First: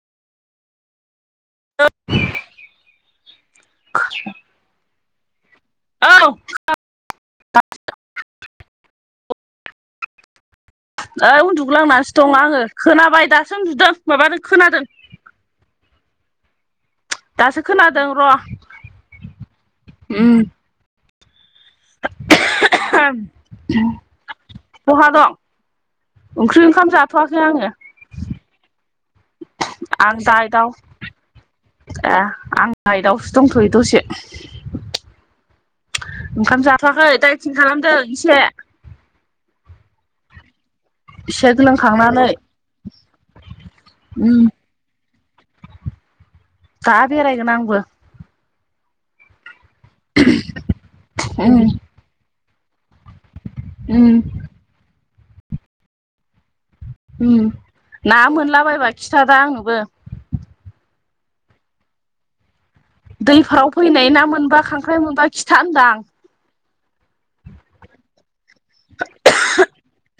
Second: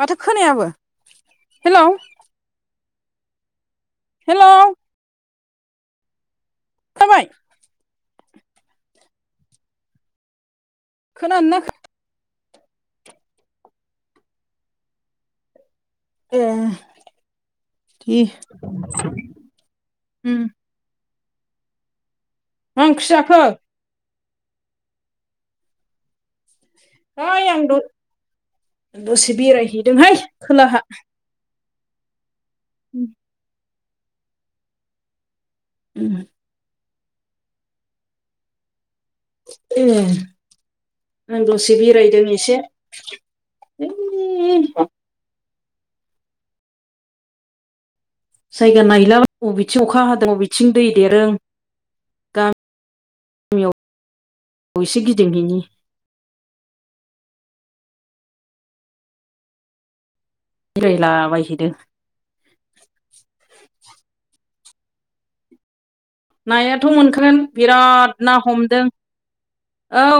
माथो खोनायाबो hello hello औ खोनादों खोनाबाय ओइ खोनादोंना उन्दुगलांनानैसो दं आङो खोनाबाय दासो उन्दुदों माबादों खोनादों ए दासो खोनादों र' ओ उम मा ओंख्रि जाखो बहा दं ओंख्रि ओंखाम जाथ'वाखै हैइ आं आङो द दसे आं बेरायहैदोंहाय दा इदाव खोलाहा ए आं आइ नावसो दंथ'यो दसे उम ओंखाम जाथ'वाखै दाय थिं खालामदों एसे ए आं एसे दसे बेरायदों लोंखांनानै एसे है उम दा बेरायगोन आंबो जायगा नायला बबेथिं अखा हादों बबेथिं दै देरो उम गा- उम औ एसे गिदिंहैनि ना मोनलाबायबा खिथादा आंनोबो बिरायलाबायहैदों दैफ्राव फैनाय ना मोनबा खांख्राइ मोनबा खिथा होनदां नायाथ' मोनखागोन बिराद ना हमदों औ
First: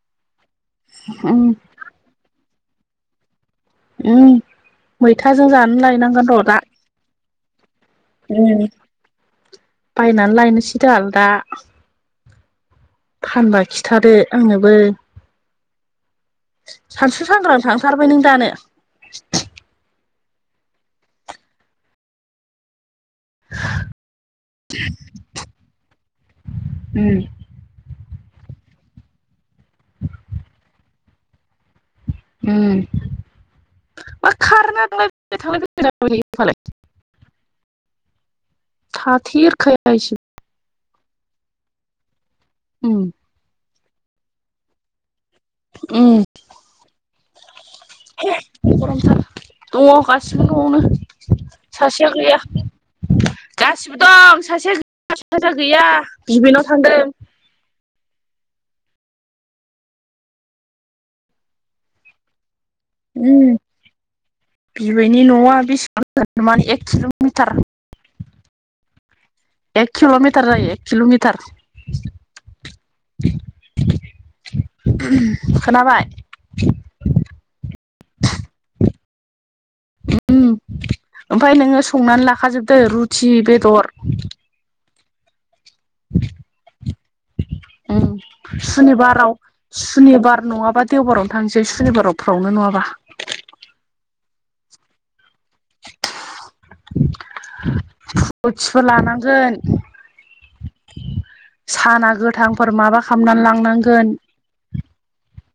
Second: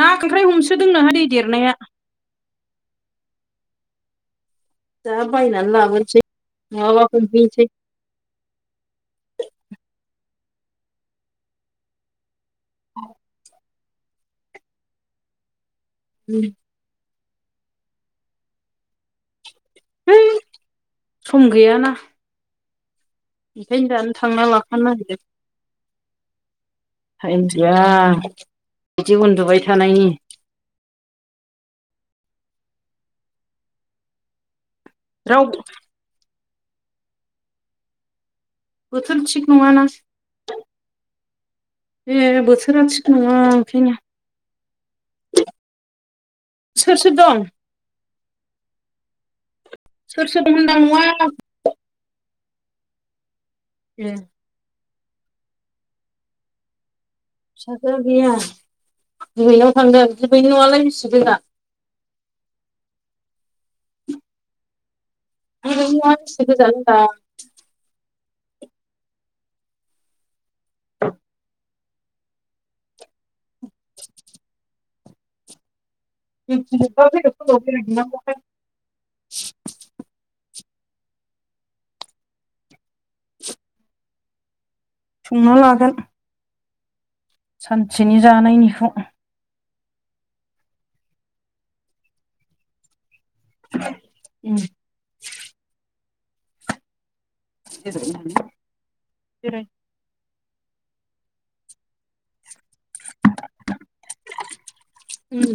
ना खांख्राय हमसोदोंनोहाय दै उम देरनाया मैथाजों जानो लायनांगोन र' दा दुगैसोय ओ बायनानै लायनोसैदा आल दा फानबा खिथादो आंनोबो उम सानसु सानग्रां थांथारबाय नों दानो है सम गैयाना ओंखायनो दानो थांना लाखानो नागिरदों उम जा बिदि उन्दुबाय थानायनि ओ मा खारेन्टानो रावबो थांलाय फैलाय बोथोर थिग नङाना थाथेरखाया इसो ए बोसोरा उम थिख नङा बेखायनो उम सोर सोर दं? दङ सोर सोर गासिबो दं होनदां नआवनो। न'आव सासेया गैया गासिबो ए दं सासेया साजा गैया बिबैनाव थांदों। फिसाजो गैया बिबैनाव थांदों। बिबैनि न आलाय बिसि गोजान? उम बिबैनि न'आ बिबैनि न'आ बेसे बेसेबां गोजान माने एक होनदां किल'मिटार एक किल'मिटार जायो एक किल'मिटार खोनाबाय? [unintelligible] उम ओमफ्राय नोङो संनानै लाखाजोबदो रुथि बेदर संना लागोन उम सानसेनि जानायनिखौ सुनिबाराव सुनिबार नङाबा देवबारावनो थांसै सुनिबाराव फ्रावनो नङाबा। उम फ्रुटसबो लानांगोन। बेराय साना गोथांफोर माबा खालामनानै लांनांगोन। उम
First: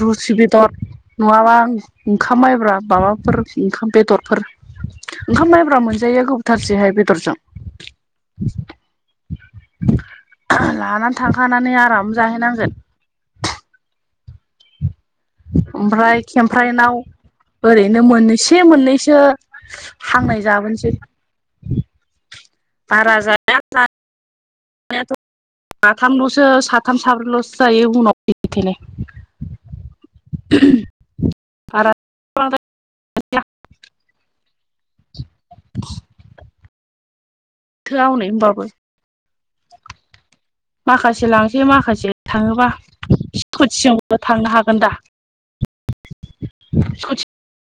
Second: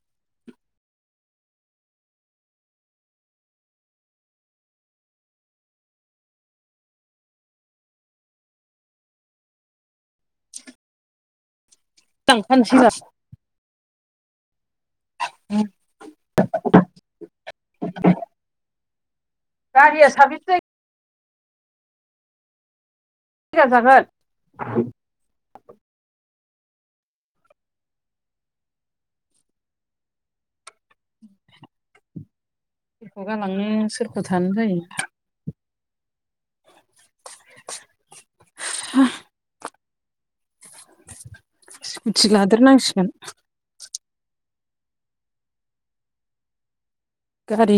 रुथि बेदर नङाबा ओंखाम माइब्रा माबाफोर ओंखाम बेदरफोर ओंखाम माइब्रा मोनजायैया गोबाव थारसैहाय बेदरजों। लानानै थांखानानै आराम लांखानोसै जाहैनांगोन। ओमफ्राय खेमफ्राइनाव ओरैनो मोननैसे मोननैसो गारिया हांनाय साबेसे जाबोनोसै बारा जा दिंखिया जागोन? नायाथ साथामल'सो साथाम साब्रैल'सो जायो उनाव थोनाय [inaudible] आरो सोरखौ गालांनो सोरखौ थानो जायो। थोया हनै होनबाबो माखासे लांसै माखासे स्कुटि थाङोबा लादेरनांसिगोन स्कुटिजोंबो थांनो हागोन दा गारि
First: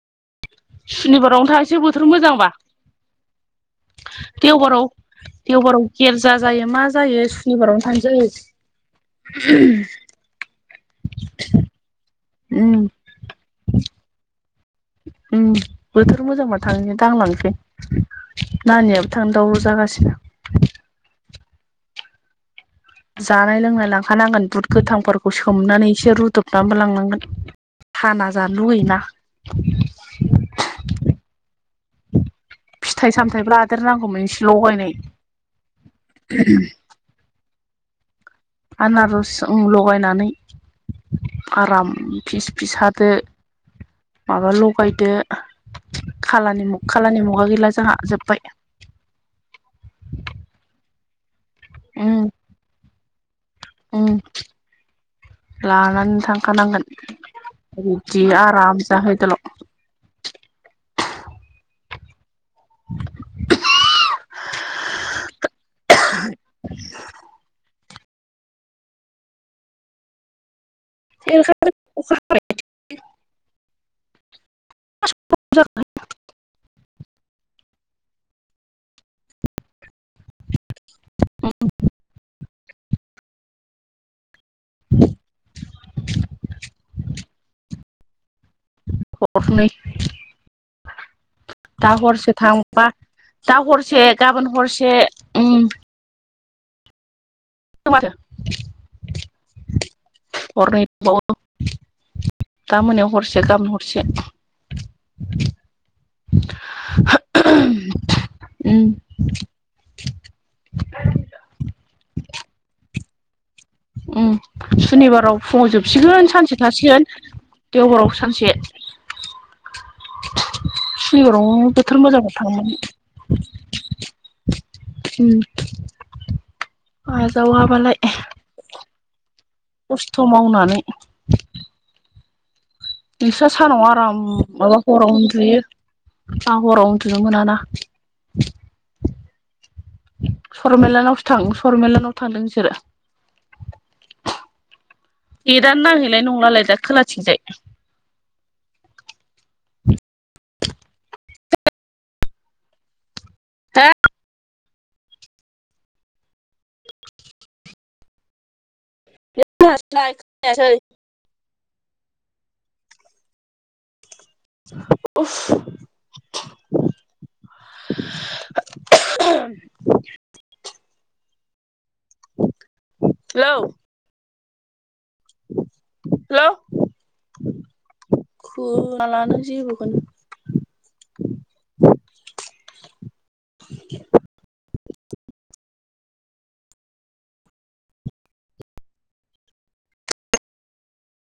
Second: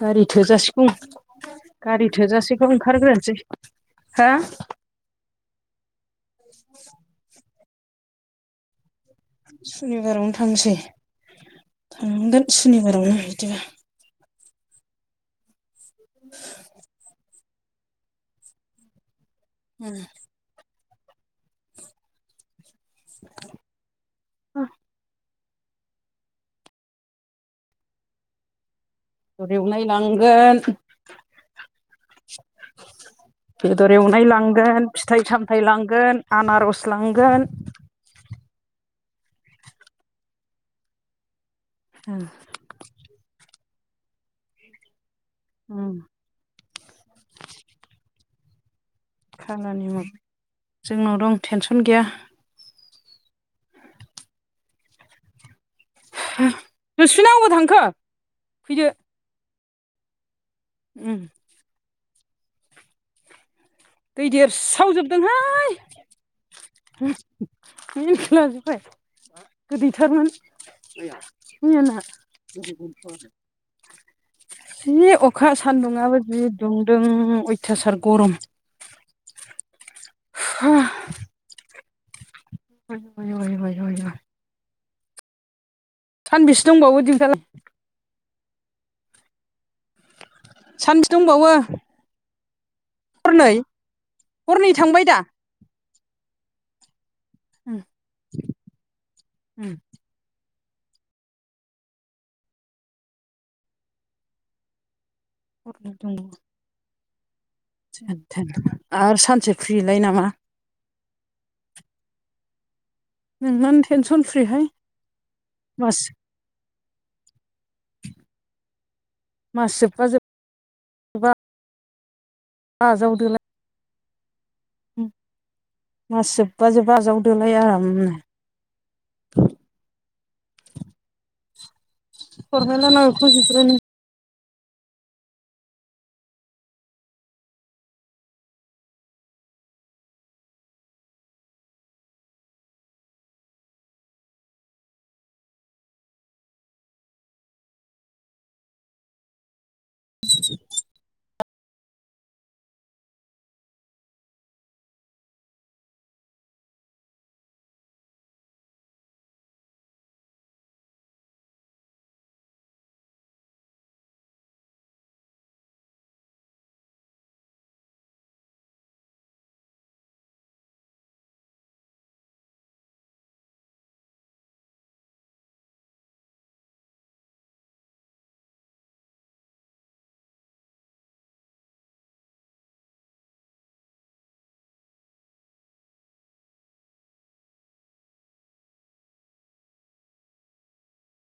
गारि थोजासिगौ सुनिबारावनो थांसै बोथोर गारि मोजांबा थोजासेखौ ओंखारग्रोसै हो देवबाराव देवबाराव गेरजा जायो मा जायो सुनिबारावनो थांसै। सुनिबारावनो थांसै थांगोन उम सुनिबारावनो बिदिबा उम बोथोर मोजांबा थांनो दांलांसै नानियाबो थांनो दाव राव जागासिनो। जानाय लोंनाय लांखानांगोन बुद गोथांफोर खौ सोमनानै एसे रुदबनानैबो लांनांगोन थाना जानो लुगैयोना। बुद एवनाय लांगोन फिथाइ सामथाइबो बेदर लादेरनांगौमोन एवनाय एसे लांगोन लगायनाय फिथाइ सामथाय लांगोन आनारस लांगोन आनारस लगायनानै आराम फिस फियास हादो माबा लगायदो ओम खाला निमुग खाला निमुगा गैला जोंहा जोबबाय। खाला निमग जोंनाव दं टेनसन गैया ओम लानानै थांखानांगोन दुसुना अबाव थांखो बिदि आराम फैदो जाहैदोल' ओम दै देरसोमजोबदोंहाय मनिखौ लाजोबबाय गोदैथारमोन मैयाना [unintelligible] बि [unintelligible] जि अखा सानदुङाबो जि दुंदों अयथासार गरम हा ओम [unintelligible] आय आय आय आय [unintelligible] सानबैसे दंबावो दिंथाला [unintelligible] हरनै [unintelligible] सानबेसे दंबावो दा हरसे थांबा दा हरनै हरसे गाबोन हरनै हरसे थांबाय दा ओम उम दं आरो उम हरनै दा मोनायाव हरसे गाबोन हरसे हरनो दङ [unintelligible] [inaudible] उम [inaudible] आरो सानसे फ्रिलाय नामा [inaudible] [unintelligible] फ्रिहाय उम सुनिबाराव फुङाव मास जोबसिगोन सानसे थासिगोन देव बाराव सानसे मास जोबबा जोब सनिबाराव बोथोर मोजां थारमोन [inaudible] मास जोबबा जोबबा [unintelligible] आजावदोलाय आजावाबालाय आरामनो [inaudible] खस्थ' मावनानै [unintelligible] नोंसाना सानाव आराम माबा हराव उन्दुयो आं हराव उन्दुनो मोना ना सरमेेलानावसो थां सरमेेलानाव थांदों बिसोरो नेदानो नांहैनाय नंलालाय दा खोलाथिंजाय दा म [unintelligible] खोनायासै उफस [inaudible] [inaudible] हेल' हेल' खोनालानो जेबोखोनो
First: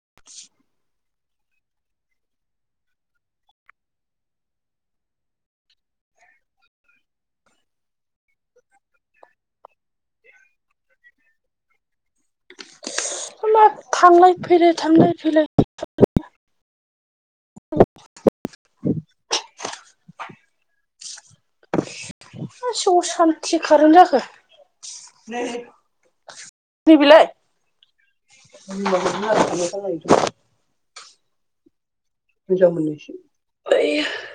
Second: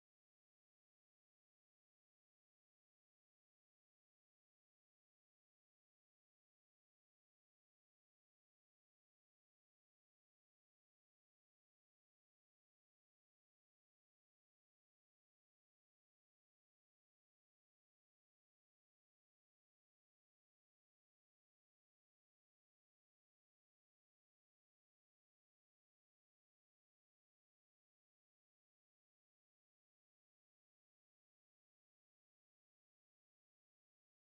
[inaudible] [unintelligible] होमबा थांलाय फैलाय थांलाय फैलाय [inaudible] मा एसे असान्थि खारेन जाखो नै बिलाय [unintelligible] मोजां मोननैसो आइआ [unintelligible]